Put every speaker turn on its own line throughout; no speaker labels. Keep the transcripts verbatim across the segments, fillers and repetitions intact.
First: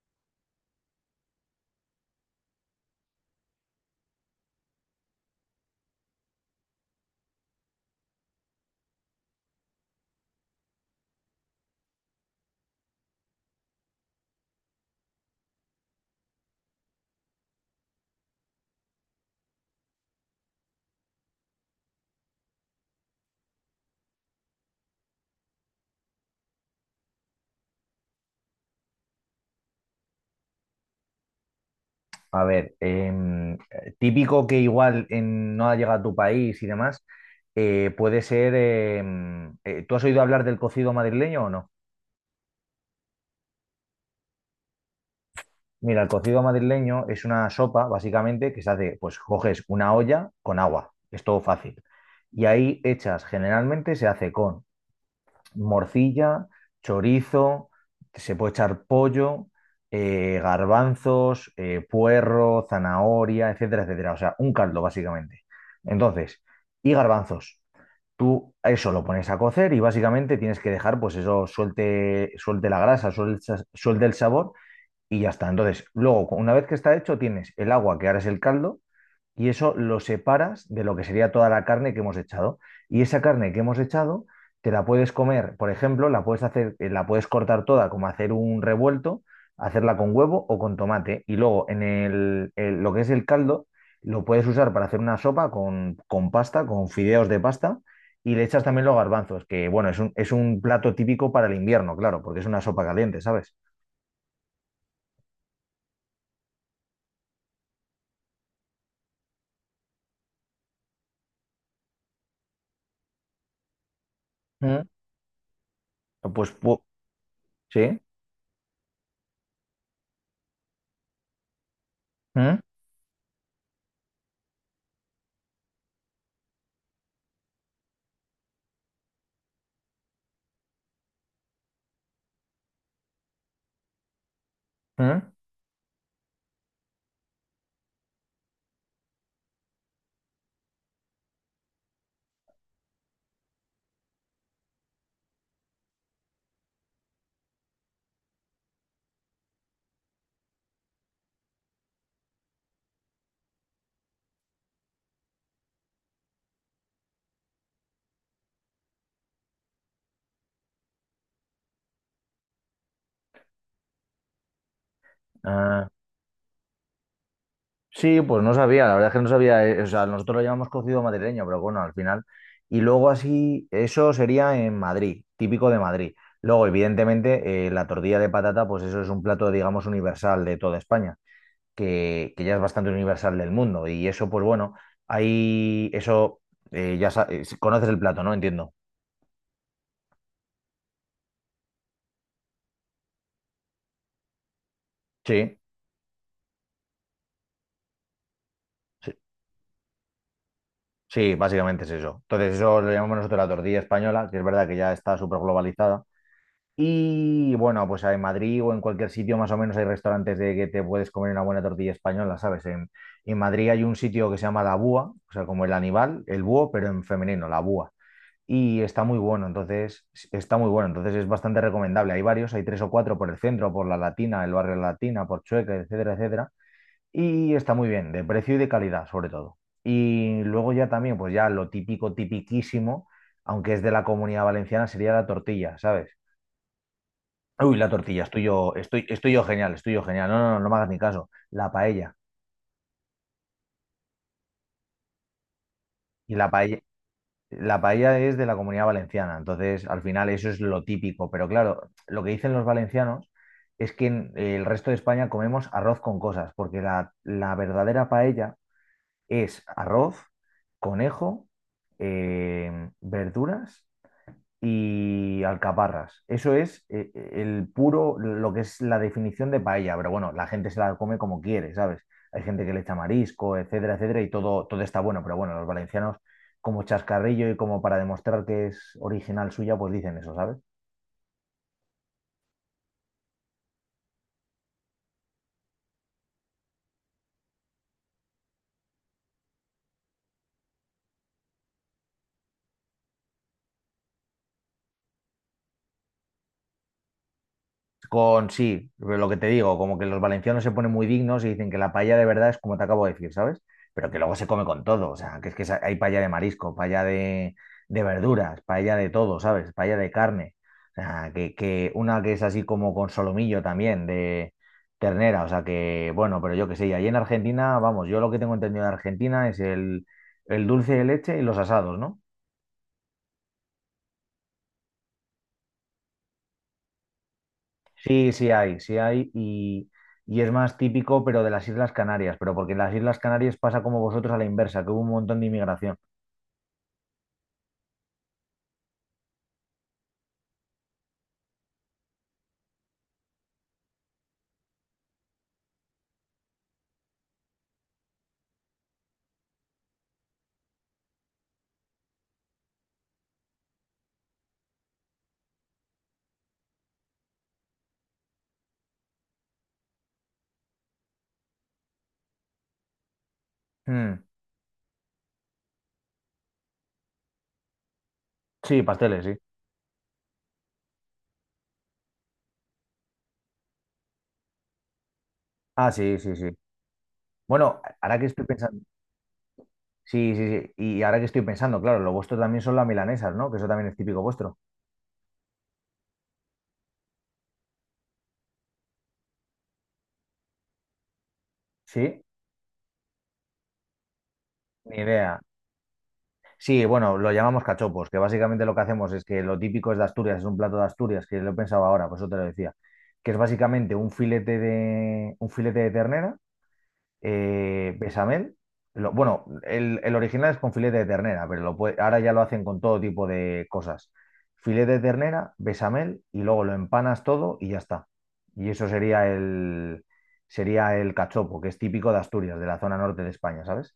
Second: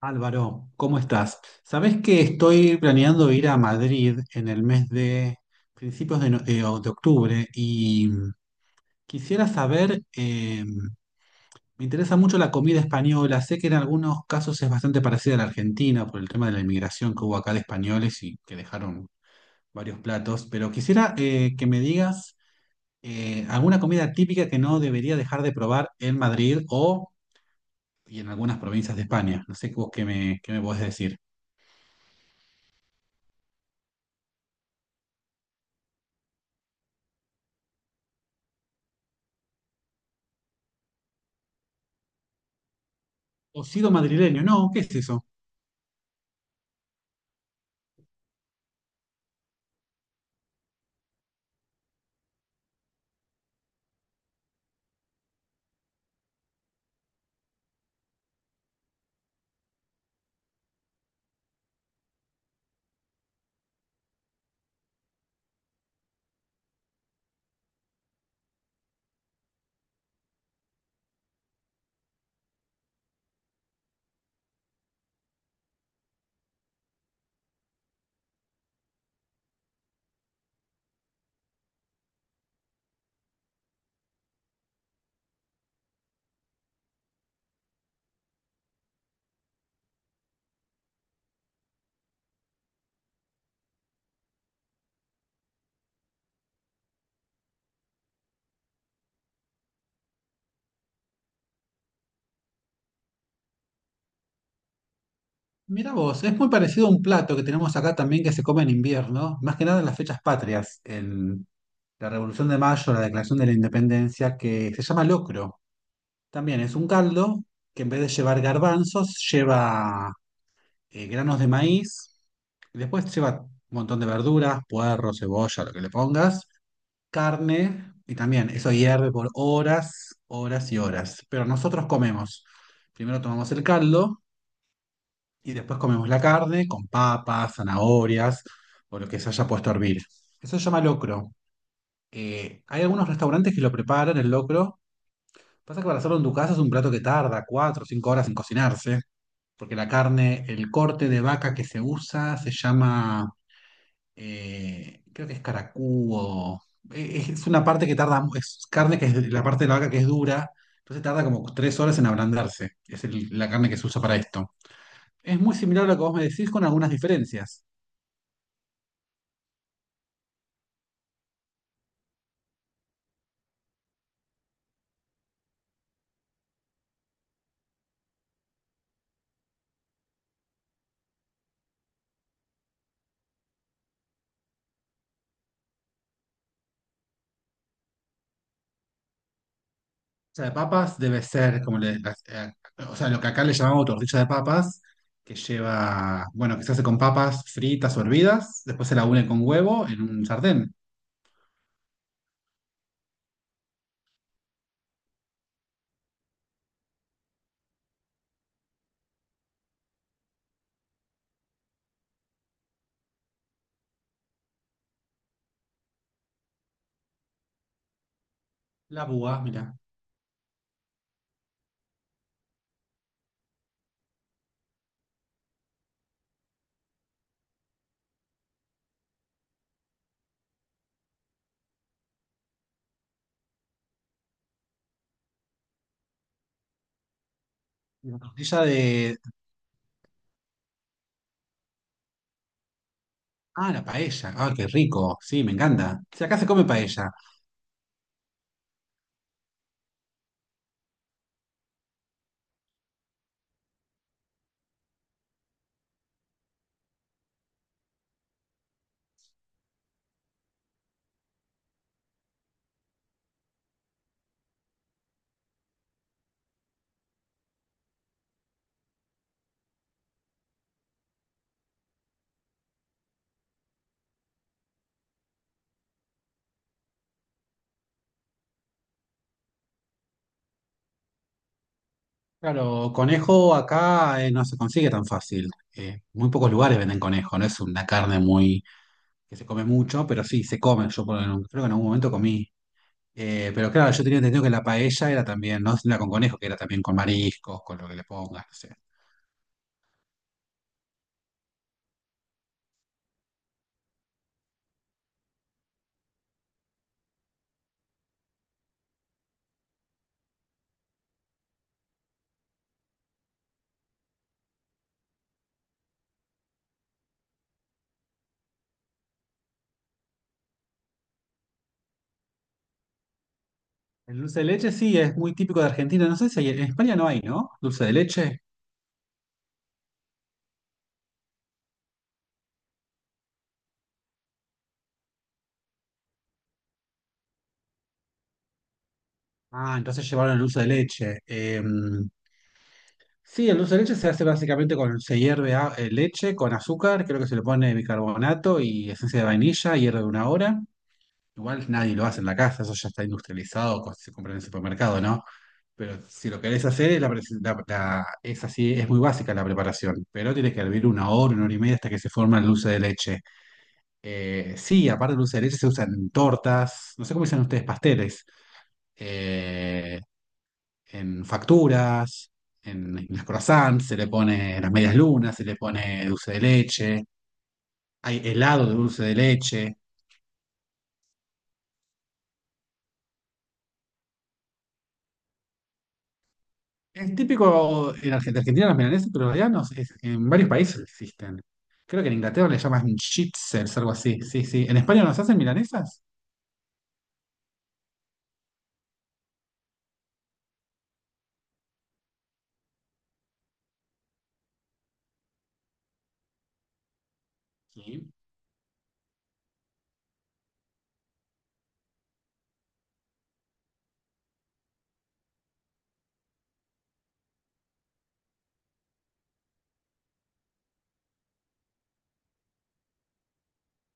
Álvaro, ¿cómo estás? Sabés que estoy planeando ir a Madrid en el mes de principios de, no- eh, o de octubre y quisiera saber, eh, me interesa mucho la comida española. Sé que en algunos casos es bastante parecida a la Argentina por el tema de la inmigración que hubo acá de españoles y que dejaron varios platos, pero quisiera eh, que me digas eh, alguna comida típica que no debería dejar de probar en Madrid o y en algunas provincias de España. No sé vos qué me, qué me podés decir.
A ver, em, eh, típico que igual en- no ha llegado a tu país y demás, eh, puede ser, em, eh, ¿tú has oído hablar del cocido madrileño o no?
Cocido madrileño, no, ¿qué es eso?
Mira, el cocido madrileño es una sopa, básicamente, que se hace, pues coges una olla con agua, es todo fácil. Y ahí echas, generalmente se hace con morcilla, chorizo, se puede echar pollo, eh, garbanzos, eh, puerro, zanahoria, etcétera, etcétera. O sea, un caldo, básicamente. Entonces, y garbanzos. Tú eso lo pones a cocer y básicamente tienes que dejar, pues eso suelte, suelte la grasa, suelte, suelte el sabor y ya está. Entonces, luego, una vez que está hecho, tienes el agua, que ahora es el caldo, y eso lo separas de lo que sería toda la carne que hemos echado. Y esa carne que hemos echado te la puedes comer, por ejemplo, la puedes hacer, eh, la puedes cortar toda, como hacer un revuelto, hacerla con huevo o con tomate. Y luego en el, el- lo que es el caldo, lo puedes usar para hacer una sopa con, con pasta, con fideos de pasta, y le echas también los garbanzos, que bueno, es un, es un plato típico para el invierno, claro, porque es una sopa caliente, ¿sabes?
Mira vos, es muy parecido a un plato que tenemos acá también, que se come en invierno, más que nada en las fechas patrias, en la Revolución de Mayo, la Declaración de la Independencia, que se
Mm.
llama locro.
Pues
También es
pu-
un caldo, que
sí.
en vez de llevar garbanzos, lleva eh, granos de maíz,
Mm,
y después lleva un montón de verduras, puerro, cebolla, lo que le pongas, carne, y también eso hierve por horas, horas y horas. Pero nosotros comemos. Primero tomamos el caldo
mm.
y después comemos la carne con papas, zanahorias o lo que se haya puesto a hervir. Eso se llama locro. Eh, hay algunos restaurantes que lo preparan, el locro. Pasa que para hacerlo en tu casa es un plato que tarda cuatro o cinco horas en cocinarse, porque la carne, el corte de vaca que se usa se llama, eh, creo que es caracú. Eh, Es una parte que tarda, mu- es carne que es la parte de la vaca que es dura, entonces tarda como tres horas en ablandarse. Es el- la carne que se usa para esto. Es muy similar a
Ah,
lo que vos me decís, con algunas diferencias.
sí, pues no sabía, la verdad es que no sabía, eh, o sea, nosotros lo llamamos cocido madrileño, pero bueno, al final. Y luego así, eso sería en Madrid, típico de Madrid. Luego, evidentemente, eh, la tortilla de patata, pues eso es un plato, digamos, universal de toda España, que, que ya es bastante universal del mundo. Y eso, pues bueno, ahí, eso, eh, ya sa- eh, conoces el plato, ¿no? Entiendo.
O sea, de papas debe ser como le, eh, o sea, lo que acá le llamamos tortilla de papas, que
Sí,
lleva, bueno, que se hace con papas fritas o hervidas, después se la
sí,
une con huevo en un sartén.
sí, básicamente es eso. Entonces, eso lo llamamos nosotros la tortilla española, que es verdad que ya está súper globalizada. Y bueno, pues en Madrid o en cualquier sitio más o menos hay restaurantes de que te puedes comer una buena tortilla española, ¿sabes? En, en Madrid hay un sitio que se llama La Búa, o sea, como el animal, el búho, pero en femenino, La Búa. Y está
La
muy
búa,
bueno,
mira.
entonces, está muy bueno, entonces es bastante recomendable. Hay varios, hay tres o cuatro por el centro, por La Latina, el barrio Latina, por Chueca, etcétera, etcétera. Y está muy bien, de precio y de calidad, sobre todo. Y luego ya también, pues ya lo típico, tipiquísimo, aunque es de la Comunidad Valenciana, sería la tortilla, ¿sabes? Uy, la
La
tortilla, estoy
tortilla
yo, estoy,
de...
estoy yo genial, estoy yo genial. No, no, no, no me hagas ni caso. La paella.
Ah, la paella. Ah, qué rico. Sí, me encanta. Si
Y
acá se
la
come
paella,
paella.
la paella es de la Comunidad Valenciana. Entonces, al final, eso es lo típico. Pero claro, lo que dicen los valencianos es que en el resto de España comemos arroz con cosas, porque la, la verdadera paella es arroz, conejo, eh, verduras y alcaparras. Eso es eh, el puro, lo que es la definición de paella, pero bueno, la gente se la come como quiere, ¿sabes? Hay gente que le echa marisco, etcétera, etcétera, y todo, todo está bueno, pero bueno, los valencianos como chascarrillo y como para demostrar que es original suya, pues dicen eso, ¿sabes?
Claro, conejo acá eh, no se consigue tan fácil. Eh, muy pocos lugares venden conejo, no es una carne muy que se come mucho, pero sí, se come. Yo por- creo que en algún momento comí. Eh, pero claro, yo tenía entendido que la paella era también, no la con conejo, que era también con mariscos, con lo que le pongas,
Con
no sé.
sí, pero lo que te digo, como que los valencianos se ponen muy dignos y dicen que la paella de verdad es como te acabo de decir, ¿sabes? Pero que luego se come con todo, o sea, que es que sa- hay paella de marisco, paella de, de verduras, paella de todo, ¿sabes? Paella de carne, o sea, que, que una que es así como con solomillo también, de ternera, o sea, que bueno, pero yo qué sé, y ahí en Argentina, vamos, yo lo que tengo entendido de Argentina es el, el dulce de leche y los asados, ¿no?
El dulce de leche sí, es muy típico de Argentina. No sé si hay- en España no hay, ¿no? Dulce de
Sí,
leche.
sí hay, sí hay, y, y es más típico, pero de las Islas Canarias, pero porque en las Islas Canarias pasa como vosotros a la inversa, que hubo un montón de inmigración.
Ah, entonces llevaron el dulce de leche. Eh, sí, el dulce de leche se hace básicamente con, se hierve a- eh, leche con azúcar, creo que se le pone bicarbonato y esencia de vainilla, hierve una hora. Igual nadie lo hace en la casa, eso ya está industrializado, co- se compra en el supermercado, ¿no? Pero si lo querés hacer, la, presi- la- la- es así, es muy básica la preparación, pero tiene que hervir una hora, una hora y media hasta que se forma el dulce de leche.
Mm.
Eh, sí, aparte del dulce de leche se usan en tortas, no sé cómo dicen ustedes, pasteles,
Sí, pasteles, sí.
eh, en facturas, en, en las croissants, se le pone, las medias lunas, se le
Ah,
pone
sí,
dulce
sí,
de
sí.
leche,
Bueno, ahora
hay
que estoy
helado de
pensando,
dulce de leche.
sí, sí, sí, y ahora que estoy pensando, claro, lo vuestro también son las milanesas, ¿no? Que eso también es típico vuestro.
Es típico en Argentina, Argentina las milanesas, pero allá no, sé, es- en varios países existen. Creo que en
Sí,
Inglaterra le llaman chitzers, algo así. Sí, sí. ¿En
ni
España nos hacen
idea.
milanesas?
Sí, bueno, lo llamamos cachopos, que básicamente lo que hacemos es que lo típico es de Asturias, es un plato de Asturias, que lo he pensado ahora, por eso te lo decía, que es básicamente un filete de, un filete de ternera. eh,
Sí.
bechamel. Lo- bueno, el, el original es con filete de ternera, pero lo puede- ahora ya lo hacen con todo tipo de cosas. Filete de ternera, bechamel y luego lo empanas todo y ya está. Y eso sería el, sería el cachopo, que es típico de Asturias, de la zona norte de España, ¿sabes?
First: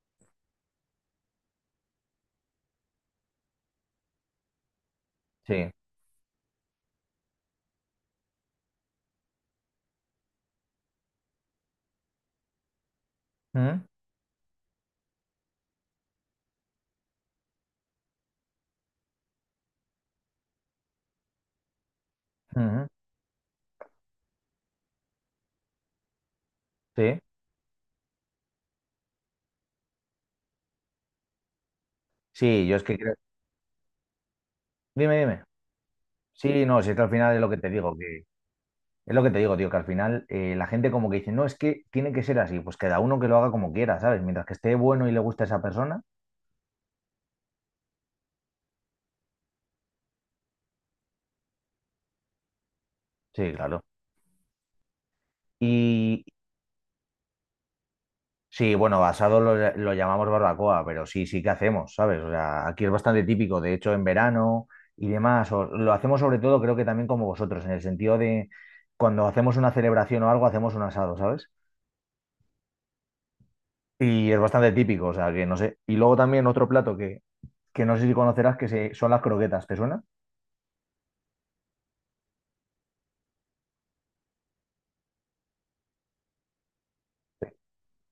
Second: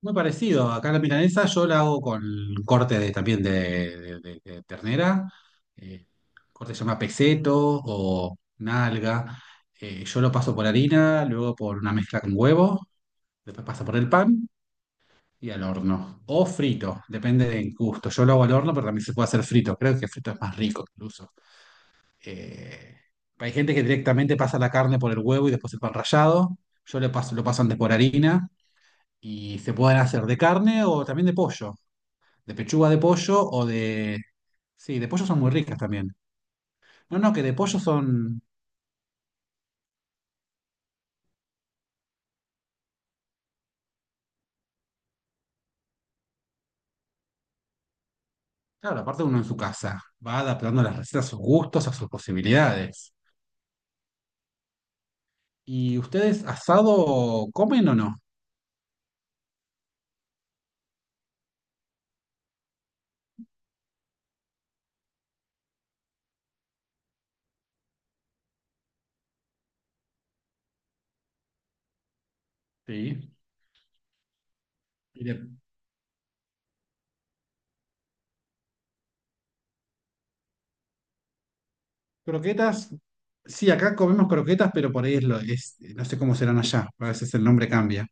Muy parecido. Acá la milanesa yo la hago con corte de, también de, de- de- de ternera.
Sí.
eh, Corte se llama peseto o nalga. Eh, yo lo paso por harina, luego por una mezcla con huevo, después
Ujú,
pasa por el pan y al horno. O frito, depende del gusto. Yo lo hago al horno, pero también se puede hacer frito. Creo que frito es más rico incluso.
ujú.
Eh, Hay gente que directamente pasa la carne por el huevo y después el pan rallado. Yo le
Sí.
paso, lo paso antes por harina. Y se pueden hacer de carne o también de pollo. De
Sí, yo es
pechuga de
que creo.
pollo o de... Sí, de
Dime,
pollo son
dime.
muy ricas también.
Sí, no, si es que al
No, no,
final es
que
lo
de
que te
pollo
digo,
son...
es lo que te digo, tío, que al final eh, la gente como que dice, no, es que tiene que ser así, pues cada uno que lo haga como quiera, ¿sabes? Mientras que esté bueno y le guste a esa persona.
Claro, aparte uno en su casa. Va adaptando las recetas a sus gustos, a sus posibilidades.
Sí, claro.
¿Y
Y
ustedes asado comen o no?
sí, bueno, basado lo, lo llamamos barbacoa, pero sí, sí que hacemos, ¿sabes? O sea, aquí es bastante típico, de hecho, en verano y demás, o- lo hacemos sobre todo, creo que también como vosotros, en el sentido de cuando hacemos una celebración o algo, hacemos un asado, ¿sabes?
Sí.
Y es bastante típico, o sea, que no sé. Y luego también otro plato que, que no sé si conocerás, que se- son las croquetas, ¿te suena?
Croquetas, sí, acá comemos croquetas, pero por ahí es lo, es, no sé cómo serán allá, a veces el nombre cambia.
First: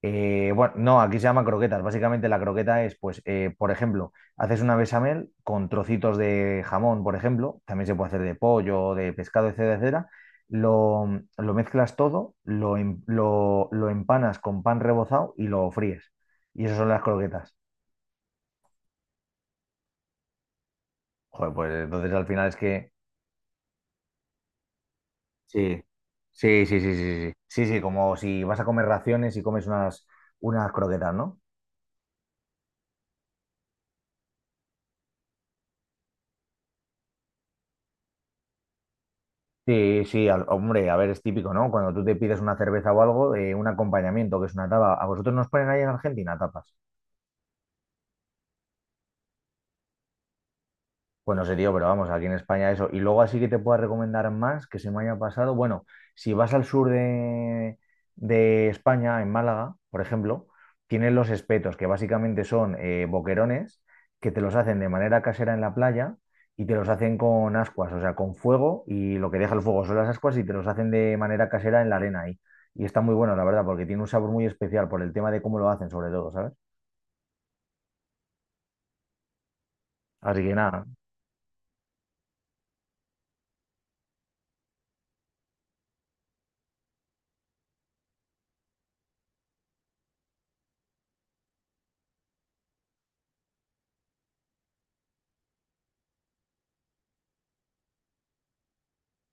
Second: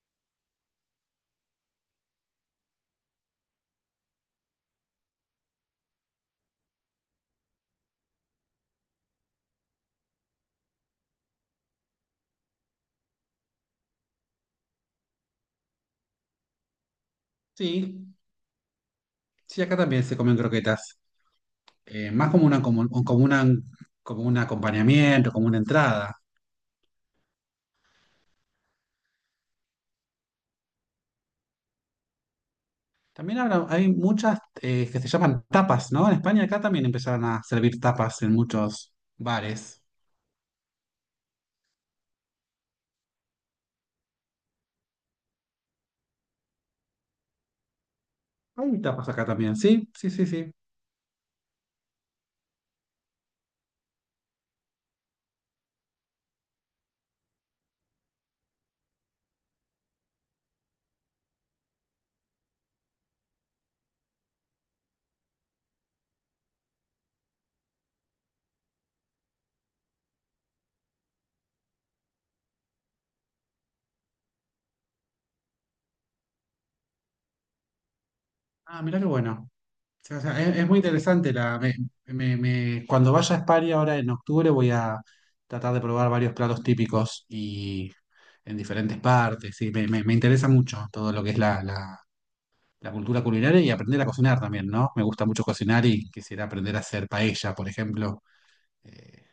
Eh, bueno, no, aquí se llama croquetas. Básicamente la croqueta es, pues, eh, por ejemplo, haces una bechamel con trocitos de jamón, por ejemplo, también se puede hacer de pollo, de pescado, etcétera, etcétera. Lo, lo mezclas todo, lo, em- lo- lo empanas con pan rebozado y lo fríes. Y eso son las croquetas.
Sí, sí, acá también se comen croquetas,
Joder, pues
eh,
entonces al
más como
final es
una, como,
que...
como una, como un acompañamiento, como una
Sí,
entrada.
sí, sí, sí, sí, sí. Sí, sí, como si vas a comer raciones y comes unas, unas croquetas, ¿no?
También ahora hay muchas eh, que se llaman tapas, ¿no? En España acá también empezaron a servir tapas en muchos bares.
Sí, sí, al- hombre, a ver, es típico, ¿no? Cuando tú te pides una cerveza o algo, eh, un acompañamiento, que es una tapa. ¿A vosotros nos ponen ahí en Argentina tapas?
Hay tapas acá también, sí, sí, sí, sí.
Bueno, serio, pero vamos, aquí en España eso. Y luego así que te pueda recomendar más que se me haya pasado. Bueno, si vas al sur de, de España, en Málaga, por ejemplo, tienen los espetos, que básicamente son eh, boquerones que te los hacen de manera casera en la playa y te los hacen con ascuas, o sea, con fuego y lo que deja el fuego son las ascuas y te los hacen de manera casera en la arena ahí. Y está muy bueno, la verdad, porque tiene un sabor muy especial por el tema de cómo lo hacen, sobre todo, ¿sabes?
Ah, mirá qué bueno. O sea, o sea,
Así que
es, es muy
nada.
interesante. La, me- me- me- cuando vaya a España ahora en octubre voy a tratar de probar varios platos típicos y en diferentes partes. Sí, me, me- me interesa mucho todo lo que es la, la- la cultura culinaria y aprender a cocinar también, ¿no? Me gusta mucho cocinar y quisiera aprender a hacer paella, por ejemplo. Eh,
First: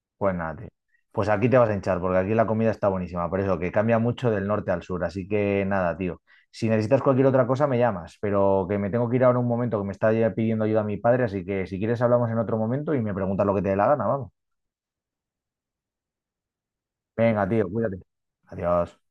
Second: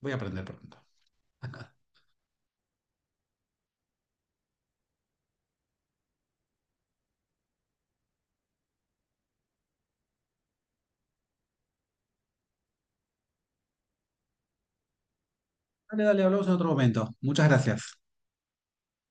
Voy a
Pues
aprender
nada, tío.
pronto.
Pues aquí te vas a hinchar, porque aquí la comida está buenísima, por eso que cambia mucho del norte al sur. Así que nada, tío. Si necesitas cualquier otra cosa, me llamas, pero que me tengo que ir ahora un momento, que me está ya pidiendo ayuda mi padre, así que si quieres hablamos en otro momento y me preguntas lo que te dé la gana, vamos.
Dale, dale, hablamos en otro momento.
Venga,
Muchas
tío, cuídate.
gracias.
Adiós.